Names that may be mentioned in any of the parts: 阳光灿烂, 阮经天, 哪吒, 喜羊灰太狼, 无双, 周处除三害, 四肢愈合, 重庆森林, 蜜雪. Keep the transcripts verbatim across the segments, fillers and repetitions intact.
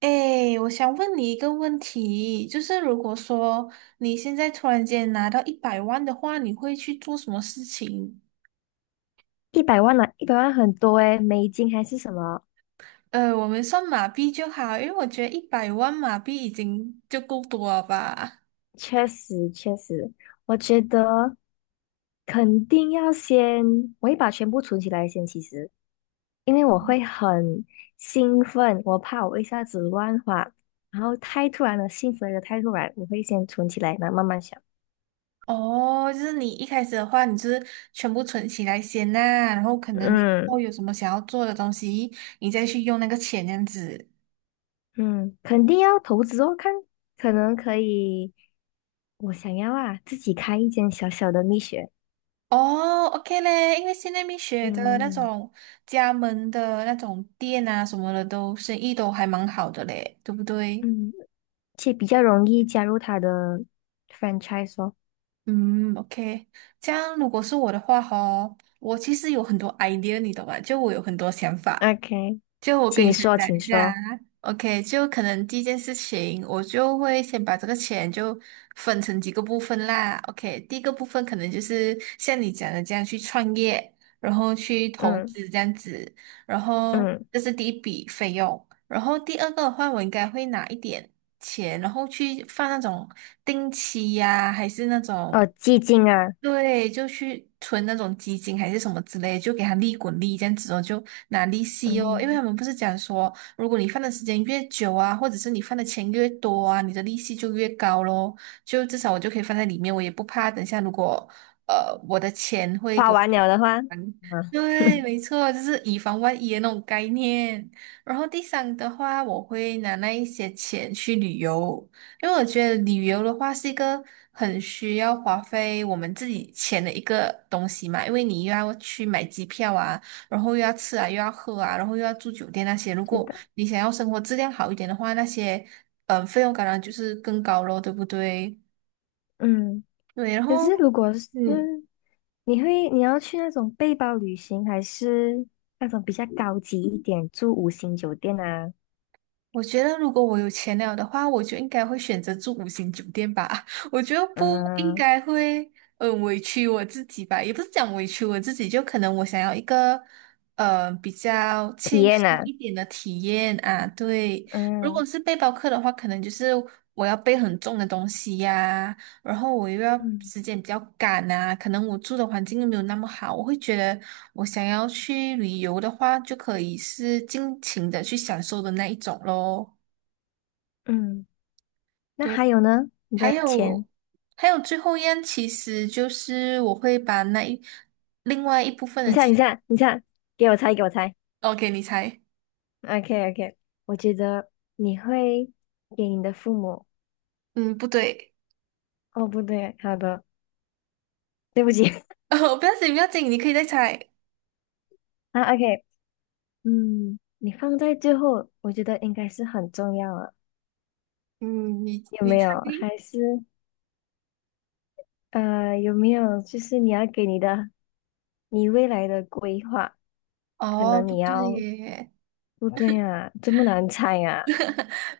哎，我想问你一个问题，就是如果说你现在突然间拿到一百万的话，你会去做什么事情？一百万呢、一百万很多诶，美金还是什么？呃，我们算马币就好，因为我觉得一百万马币已经就够多了吧。确实，确实，我觉得肯定要先，我会把全部存起来先。其实，因为我会很兴奋，我怕我一下子乱花，然后太突然了，兴奋的太突然，我会先存起来，然后慢慢想。哦，就是你一开始的话，你就是全部存起来先呐、然后可能你以嗯后有什么想要做的东西，你再去用那个钱这样子。嗯，肯定要投资哦，看可能可以，我想要啊，自己开一间小小的蜜雪。哦，OK 嘞，因为现在蜜雪的那嗯种加盟的那种店啊什么的都，生意都还蛮好的嘞，对不对？嗯。且比较容易加入他的 franchise 哦。嗯，OK，这样如果是我的话吼，我其实有很多 idea，你懂吧？就我有很多想法，OK，就我跟你请分说，享请一下啊说。，OK，就可能第一件事情，我就会先把这个钱就分成几个部分啦。OK，第一个部分可能就是像你讲的这样去创业，然后去投嗯资这样子，然后嗯，这是第一笔费用。然后第二个的话，我应该会拿一点钱，然后去放那种定期呀、还是那种。哦，寂静啊，对，就去存那种基金还是什么之类，就给他利滚利，这样子哦，就拿利息哦。因为他嗯，们不是讲说，如果你放的时间越久啊，或者是你放的钱越多啊，你的利息就越高咯。就至少我就可以放在里面，我也不怕等下如果呃我的钱会给花我完了的话，啊，对，没错，就是以防万一的那种概念。然后第三的话，我会拿那一些钱去旅游，因为我觉得旅游的话是一个很需要花费我们自己钱的一个东西嘛，因为你又要去买机票啊，然后又要吃啊，又要喝啊，然后又要住酒店那些。如是果的，你想要生活质量好一点的话，那些嗯、呃费用当然就是更高咯，对不对？嗯。对，然后。可是如果是嗯，你会你要去那种背包旅行，还是那种比较高级一点，住五星酒店啊，我觉得如果我有钱了的话，我就应该会选择住五星酒店吧。我觉得不应嗯，该会嗯委屈我自己吧，也不是讲委屈我自己，就可能我想要一个呃比较体轻验松啊，一点的体验啊。对，如果嗯是背包客的话，可能就是我要背很重的东西呀、然后我又要嗯时间比较赶啊，可能我住的环境又没有那么好，我会觉得我想要去旅游的话，就可以是尽情的去享受的那一种咯。嗯。那对，还有呢？你还的钱，有还有最后一样，其实就是我会把那一另外一部分你的看，钱你看，你看，给我猜，给我猜。，OK，你猜，OK OK，我觉得你会给你的父母，嗯，不对，哦不对，好的，对不起 哦，不要紧，不要紧，你可以再猜，啊 OK，嗯，你放在最后，我觉得应该是很重要了，嗯，你有你没猜，有？还是呃有没有就是你要给你的你未来的规划，可哦，能不你对要耶，不对啊，这么难猜啊，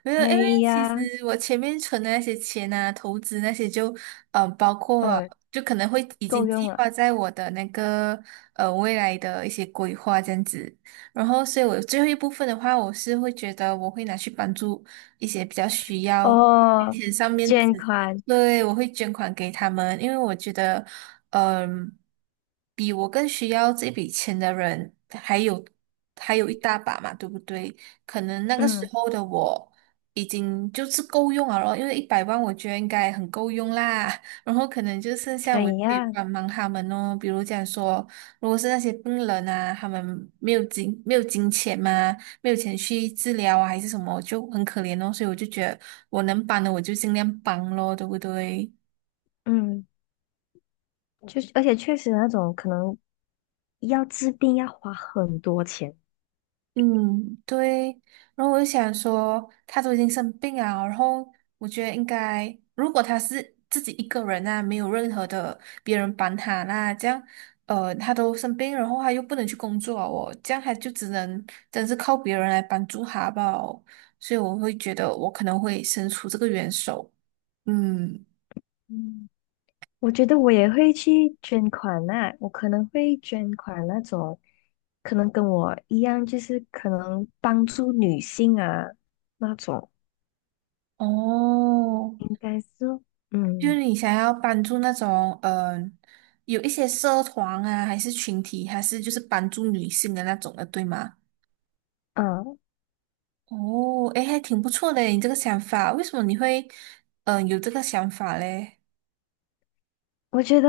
没有，哎因为其呀，实我前面存的那些钱啊，投资那些就，呃，包括哦就可能会已够经用计了，划在我的那个呃未来的一些规划这样子。然后，所以我最后一部分的话，我是会觉得我会拿去帮助一些比较需要金哦钱上面捐子，款，对，我会捐款给他们，因为我觉得，嗯、比我更需要这笔钱的人还有还有一大把嘛，对不对？可能那个时嗯候的我已经就是够用了后因为一百万我觉得应该很够用啦。然后可能就剩下可我可以以呀、帮忙他们哦，比如讲说，如果是那些病人啊，他们没有金没有金钱嘛，没有钱去治疗啊，还是什么，就很可怜哦。所以我就觉得我能帮的我就尽量帮咯，对不对？嗯。就是，而且确实那种可能要治病要花很多钱。嗯，对。然后我就想说，他都已经生病啊，然后我觉得应该，如果他是自己一个人啊，没有任何的别人帮他啦，这样，呃，他都生病，然后他又不能去工作啊我这样他就只能真是靠别人来帮助他吧。所以我会觉得我可能会伸出这个援手。嗯，嗯，我觉得我也会去捐款呐、我可能会捐款那种，可能跟我一样，就是可能帮助女性啊那种，哦，应该是，就嗯是你想要帮助那种，嗯、有一些社团啊，还是群体，还是就是帮助女性的那种的，对吗？嗯，啊哦，诶，还挺不错的，你这个想法，为什么你会，嗯、有这个想法嘞？我觉得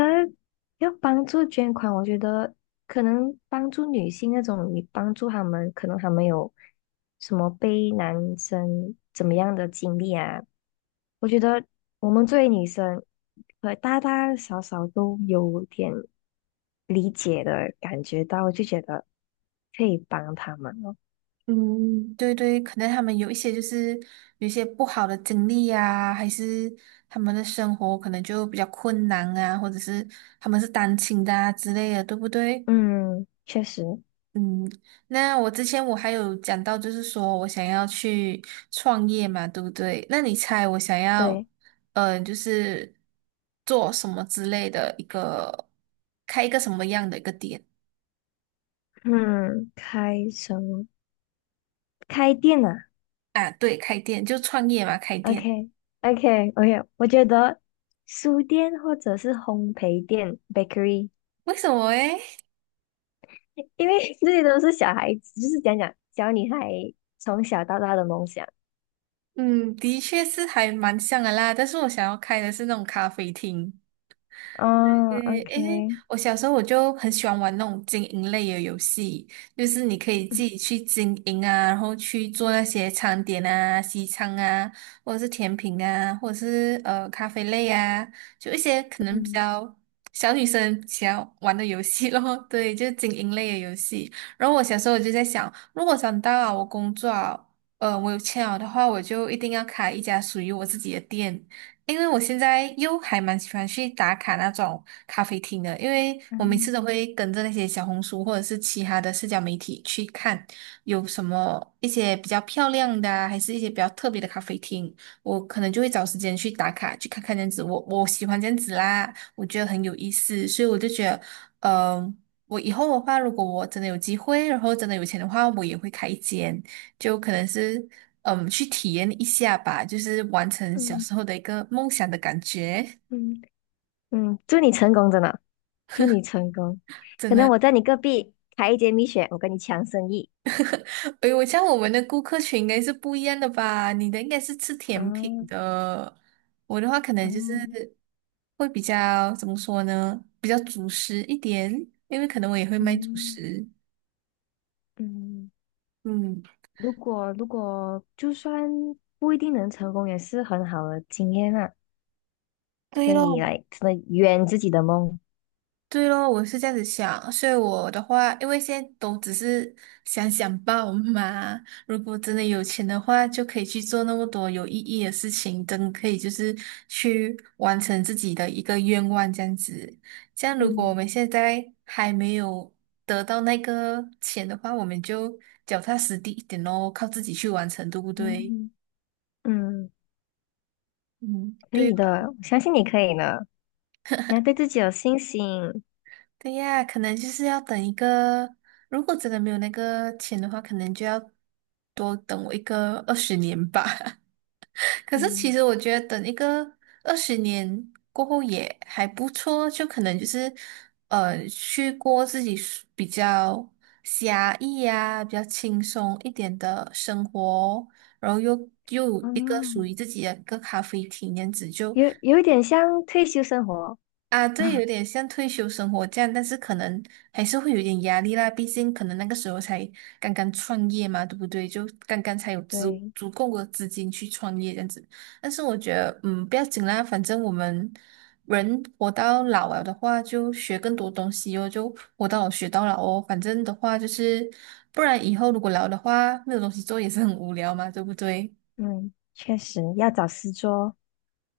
要帮助捐款，我觉得可能帮助女性那种，你帮助他们，可能他们有什么被男生怎么样的经历啊？我觉得我们作为女生，呃，大大小小都有点理解的感觉到，我就觉得可以帮他们了。嗯，对对，可能他们有一些就是有一些不好的经历啊，还是他们的生活可能就比较困难啊，或者是他们是单亲的啊之类的，对不对？嗯，确实，嗯，那我之前我还有讲到，就是说我想要去创业嘛，对不对？那你猜我想要，对，嗯、就是做什么之类的一个，开一个什么样的一个店嗯，开什么？开店啊？啊？对，开店就创业嘛，开 o 店。k o k o k 我觉得书店或者是烘焙店 （bakery），为什么诶？因为 这些都是小孩子，就是讲讲小女孩从小到大的梦想。嗯，的确是还蛮像的啦，但是我想要开的是那种咖啡厅。哦对，诶，，OK，我小时候我就很喜欢玩那种经营类的游戏，就是你可以自嗯己去经营啊，然后去做那些餐点啊、西餐啊，或者是甜品啊，或者是呃咖啡类啊，就一些可能比嗯较小女生想要玩的游戏咯。对，就是经营类的游戏。然后我小时候我就在想，如果长大了我工作啊，呃，我有钱了的话，我就一定要开一家属于我自己的店。因为我现在又还蛮喜欢去打卡那种咖啡厅的，因为我每次嗯都会跟着那些小红书或者是其他的社交媒体去看有什么一些比较漂亮的啊还是一些比较特别的咖啡厅，我可能就会找时间去打卡，去看看这样子。我我喜欢这样子啦，我觉得很有意思，所以我就觉得，嗯、我以后的话，如果我真的有机会，然后真的有钱的话，我也会开一间。就可能是嗯，去体验一下吧，就是完成小嗯时候的一个梦想的感觉。嗯嗯，祝你成功，真的，祝你成功。真可能的，我在你隔壁开一间蜜雪，我跟你抢生意。哎，我像我们的顾客群应该是不一样的吧？你的应该是吃甜品哦，的，我的话可能就是嗯会比较怎么说呢？比较主食一点，因为可能我也会卖主嗯食。嗯。嗯，如果如果就算不一定能成功，也是很好的经验啊，对可以咯，来真的圆自己的梦。对咯，我是这样子想，所以我的话，因为现在都只是想想报嘛。如果真的有钱的话，就可以去做那么多有意义的事情，真的可以就是去完成自己的一个愿望这样子。这样，如果我嗯们现在还没有得到那个钱的话，我们就脚踏实地一点咯，靠自己去完成，对不对？嗯嗯，嗯，可对。以的，我相信你可以的。你要对自己有信心。对呀，可能就是要等一个，如果真的没有那个钱的话，可能就要多等我一个二十年吧。可是其嗯，实我觉得等一个二十年过后也还不错，就可能就是呃去过自己舒比较狭义呀、比较轻松一点的生活哦，然后又又有哦，一个属于自己的一个咖啡厅，这样子就。有有一点像退休生活。啊，对，有点像退休生活这样，但是可能还是会有点压力啦。毕竟可能那个时候才刚刚创业嘛，对不对？就刚刚才有足对，足够的资金去创业这样子。但是我觉得，嗯，不要紧啦，反正我们人活到老了的话，就学更多东西哦，就活到老学到老哦。反正的话就是，不然以后如果老的话，没有东西做也是很无聊嘛，对不对？嗯，确实要找事做。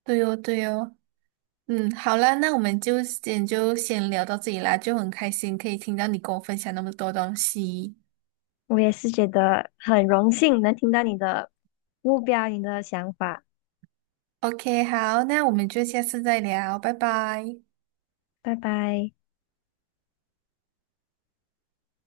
对哦，对哦。嗯，好啦，那我们就先就先聊到这里啦，就很开心可以听到你跟我分享那么多东西。我也是觉得很荣幸能听到你的目标，你的想法。OK，好，那我们就下次再聊，拜拜。拜拜。